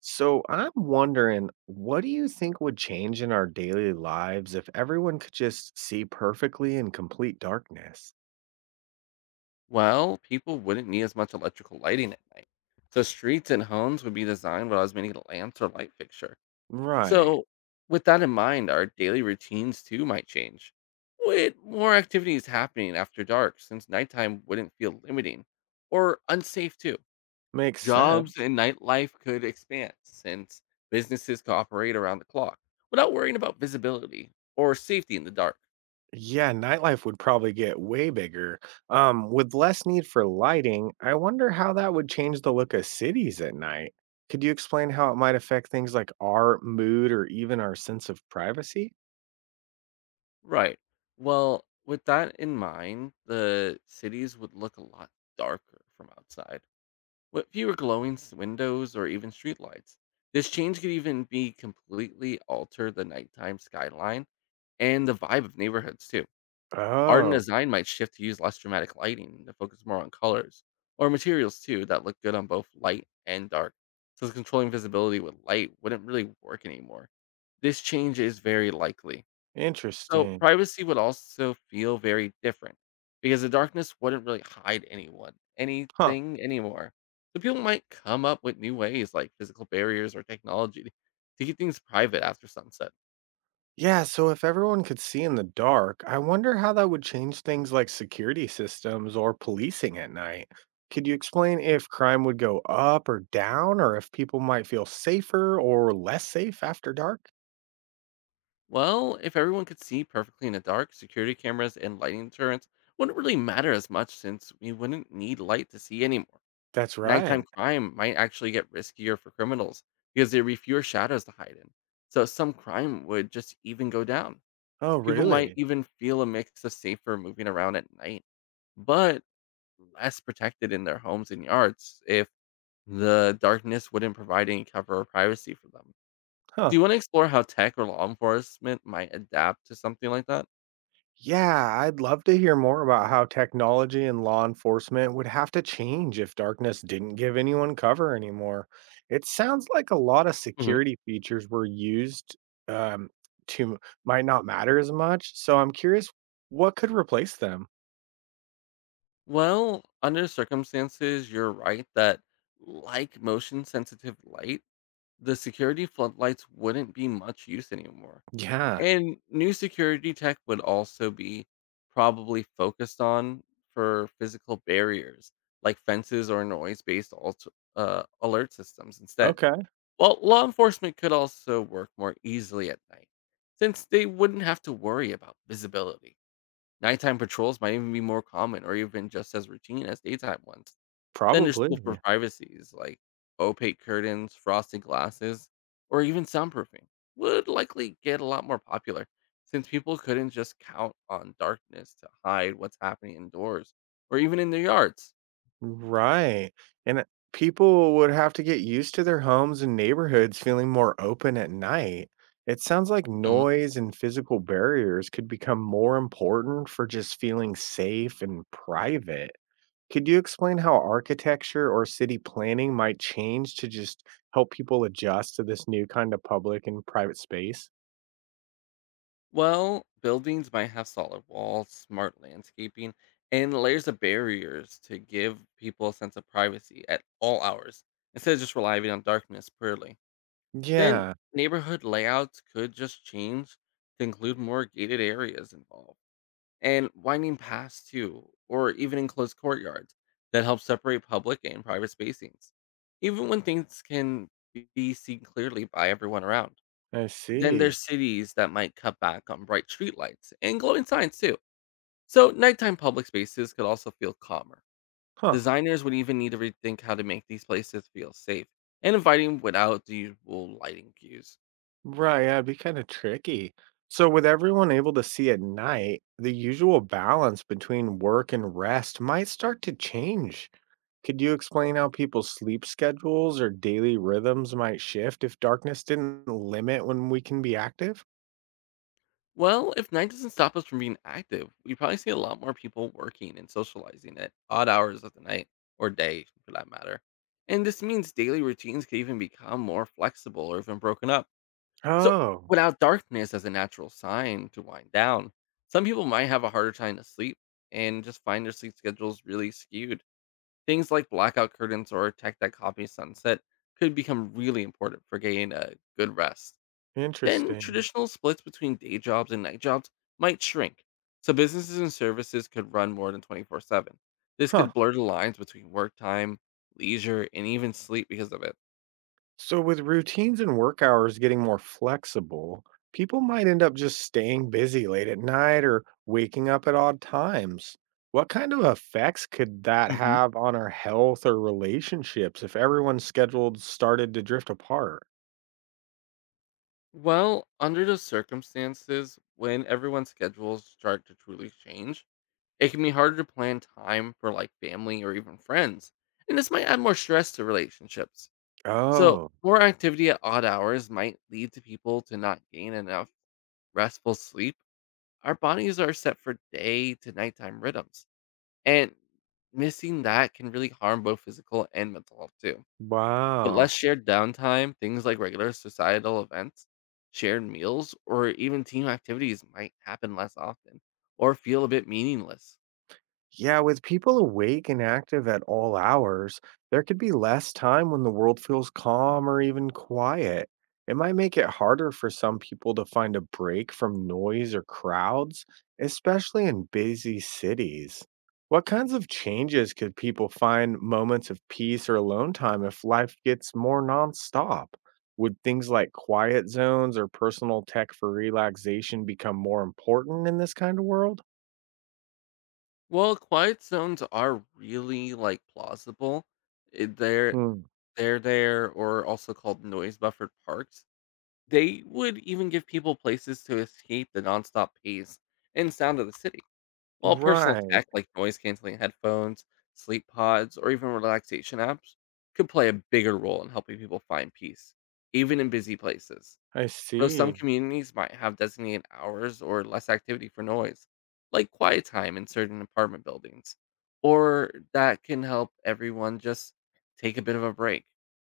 So I'm wondering, what do you think would change in our daily lives if everyone could just see perfectly in complete darkness? Well, people wouldn't need as much electrical lighting at night. So streets and homes would be designed without as many lamps or light fixture. Right. So, with that in mind, our daily routines too might change. With more activities happening after dark, since nighttime wouldn't feel limiting or unsafe too. Makes Jobs sense. and nightlife could expand since businesses could operate around the clock without worrying about visibility or safety in the dark. Yeah, nightlife would probably get way bigger. With less need for lighting, I wonder how that would change the look of cities at night. Could you explain how it might affect things like our mood or even our sense of privacy? Right. Well, with that in mind, the cities would look a lot darker from outside, with fewer windows or even streetlights. This change could even be completely alter the nighttime skyline and the vibe of neighborhoods too. Art and Oh, design might shift to use less dramatic lighting to focus more on colors or materials too that look good on both light and dark. Since controlling visibility with light wouldn't really work anymore. This change is very likely. So, interesting. privacy would also feel very different because the darkness wouldn't really hide anyone, Huh. anything anymore. So, people might come up with new ways like physical barriers or technology to keep things private after sunset. Yeah, so if everyone could see in the dark, I wonder how that would change things like security systems or policing at night. Could you explain if crime would go up or down, or if people might feel safer or less safe after dark? Well, if everyone could see perfectly in the dark, security cameras and lighting deterrents wouldn't really matter as much since we wouldn't need light to see anymore. That's right. Nighttime crime might actually get riskier for criminals because there'd be fewer shadows to hide in. So, some crime would just even go down. Oh, People might really? even feel it makes us safer moving around at night, but less protected in their homes and yards if the darkness wouldn't provide any cover or privacy for them. Huh. Do you want to explore how tech or law enforcement might adapt to something like that? Yeah, I'd love to hear more about how technology and law enforcement would have to change if darkness didn't give anyone cover anymore. It sounds like a lot of Hmm. security features were used um, to might not matter as much. So I'm curious, what could replace them? Well, under circumstances, you're right that, like motion sensitive light, the security floodlights wouldn't be much use anymore. Yeah, And new security tech would also be probably focused on for physical barriers like fences or alert systems instead. okay, Well, law enforcement could also work more easily at night since they wouldn't have to worry about visibility. Nighttime patrols might even be more common or even just as routine as daytime ones. Then there's tools for probably. privacies like opaque curtains, frosted glasses, or even soundproofing would likely get a lot more popular since people couldn't just count on darkness to hide what's happening indoors or even in their yards. Right. And people would have to get used to their homes and neighborhoods feeling more open at night. It sounds like Hmm. noise and physical barriers could become more important for just feeling safe and private. Could you explain how architecture or city planning might change to just help people adjust to this new kind of public and private space? Well, buildings might have solid walls, smart landscaping, and layers of barriers to give people a sense of privacy at all hours instead of just relying on darkness purely. Then Yeah, neighborhood layouts could just change to include more gated areas involved and winding paths too, or even enclosed courtyards that help separate public and private spacings. Even when things can be seen clearly by everyone around. I Then see. there's cities that might cut back on bright streetlights and glowing signs too. So nighttime public spaces could also feel calmer. Huh. Designers would even need to rethink how to make these places feel safe and inviting without the usual lighting cues. Right, yeah, it'd be kinda tricky. So with everyone able to see at night, the usual balance between work and rest might start to change. Could you explain how people's sleep schedules or daily rhythms might shift if darkness didn't limit when we can be active? Well, if night doesn't stop us from being active, we probably see a lot more people working and socializing at odd hours of the night or day for that matter. And this means daily routines could even become more flexible or even broken up. So, Oh, without darkness as a natural sign to wind down, some people might have a harder time to sleep and just find their sleep schedules really skewed. Things like blackout curtains or tech that copies sunset could become really important for getting a good rest. Then interesting. traditional splits between day jobs and night jobs might shrink, so businesses and services could run more than 24/7. This Huh. could blur the lines between work time, leisure, and even sleep because of it. So, with routines and work hours getting more flexible, people might end up just staying busy late at night or waking up at odd times. What kind of effects could that Hmm. have on our health or relationships if everyone's schedules started to drift apart? Well, under the circumstances, when everyone's schedules start to truly change, it can be harder to plan time for like family or even friends. And this might add more stress to relationships. So, Oh, more activity at odd hours might lead to people to not gain enough restful sleep. Our bodies are set for day to nighttime rhythms, and missing that can really harm both physical and mental health too. With wow. less shared downtime, things like regular societal events, shared meals, or even team activities might happen less often or feel a bit meaningless. Yeah, with people awake and active at all hours, there could be less time when the world feels calm or even quiet. It might make it harder for some people to find a break from noise or crowds, especially in busy cities. What kinds of changes could people find moments of peace or alone time if life gets more nonstop? Would things like quiet zones or personal tech for relaxation become more important in this kind of world? Well, quiet zones are really like plausible. eh, They're Hmm. they're there or also called noise buffered parks. They would even give people places to escape the nonstop pace and sound of the city. While personal Right. tech like noise canceling headphones, sleep pods, or even relaxation apps could play a bigger role in helping people find peace, even in busy places. I Though some see. communities might have designated hours or less activity for noise, like quiet time in certain apartment buildings, or that can help everyone just take a bit of a break.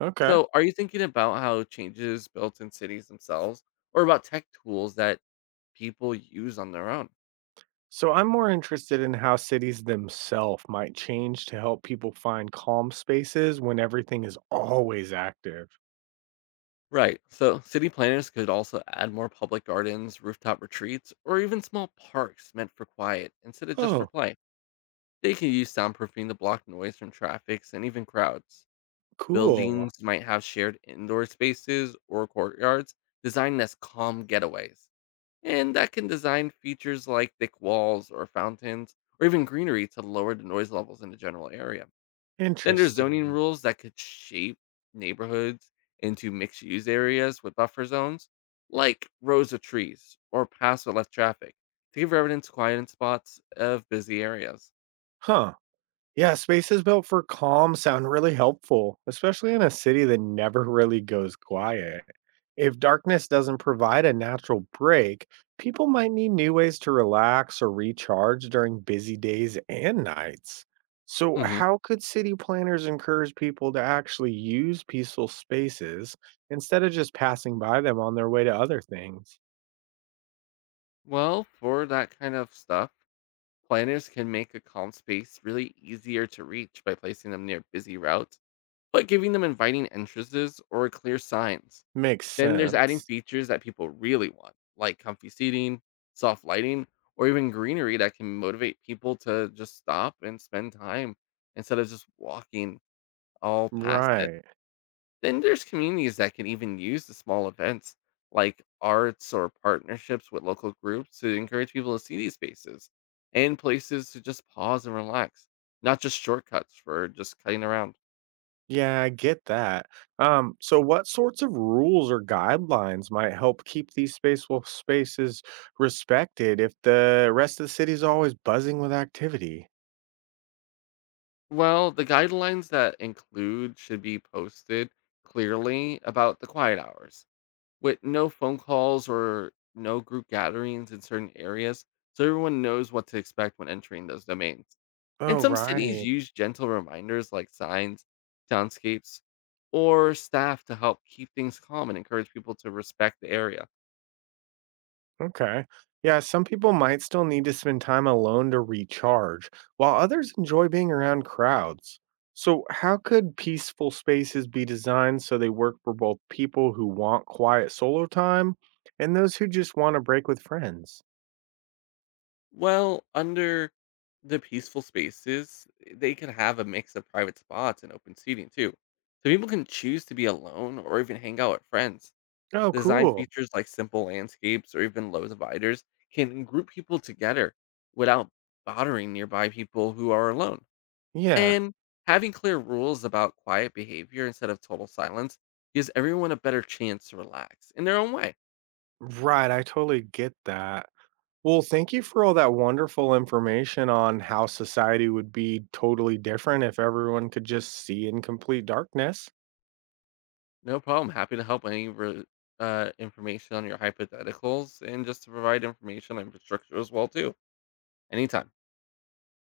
Okay. So, are you thinking about how changes built in cities themselves, or about tech tools that people use on their own? So I'm more interested in how cities themselves might change to help people find calm spaces when everything is always active. Right. So city planners could also add more public gardens, rooftop retreats, or even small parks meant for quiet instead of just for Oh, play. They can use soundproofing to block noise from traffic and even crowds. cool. Buildings might have shared indoor spaces or courtyards designed as calm getaways. And that can design features like thick walls or fountains or even greenery to lower the noise levels in the general area. Then there's zoning Interesting. rules that could shape neighborhoods into mixed use areas with buffer zones, like rows of trees or paths with less traffic to give residents quiet in spots of busy areas. Huh. Yeah, spaces built for calm sound really helpful, especially in a city that never really goes quiet. If darkness doesn't provide a natural break, people might need new ways to relax or recharge during busy days and nights. So, Hmm. how could city planners encourage people to actually use peaceful spaces instead of just passing by them on their way to other things? Well, for that kind of stuff, planners can make a calm space really easier to reach by placing them near busy routes, but giving them inviting entrances or clear signs. Makes Then there's adding sense. features that people really want, like comfy seating, soft lighting, or even greenery that can motivate people to just stop and spend time instead of just walking all past it. Right. Then there's communities that can even use the small events like arts or partnerships with local groups to encourage people to see these spaces and places to just pause and relax, not just shortcuts for just cutting around. Yeah, I get that. So what sorts of rules or guidelines might help keep these spaceful spaces respected if the rest of the city is always buzzing with activity? Well, the guidelines that include should be posted clearly about the quiet hours with no phone calls or no group gatherings in certain areas so everyone knows what to expect when entering those domains. Oh, And some cities right. use gentle reminders like signs, soundscapes, or staff to help keep things calm and encourage people to respect the area. Okay. Yeah, some people might still need to spend time alone to recharge, while others enjoy being around crowds. So, how could peaceful spaces be designed so they work for both people who want quiet solo time and those who just want a break with friends? Well, under the peaceful spaces, they can have a mix of private spots and open seating too. So people can choose to be alone or even hang out with friends. Oh, Design cool. features like simple landscapes or even low dividers can group people together without bothering nearby people who are alone. Yeah. And having clear rules about quiet behavior instead of total silence gives everyone a better chance to relax in their own way. Right, I totally get that. Well, thank you for all that wonderful information on how society would be totally different if everyone could just see in complete darkness. No problem. Happy to help any information on your hypotheticals and just to provide information on infrastructure as well too. Anytime.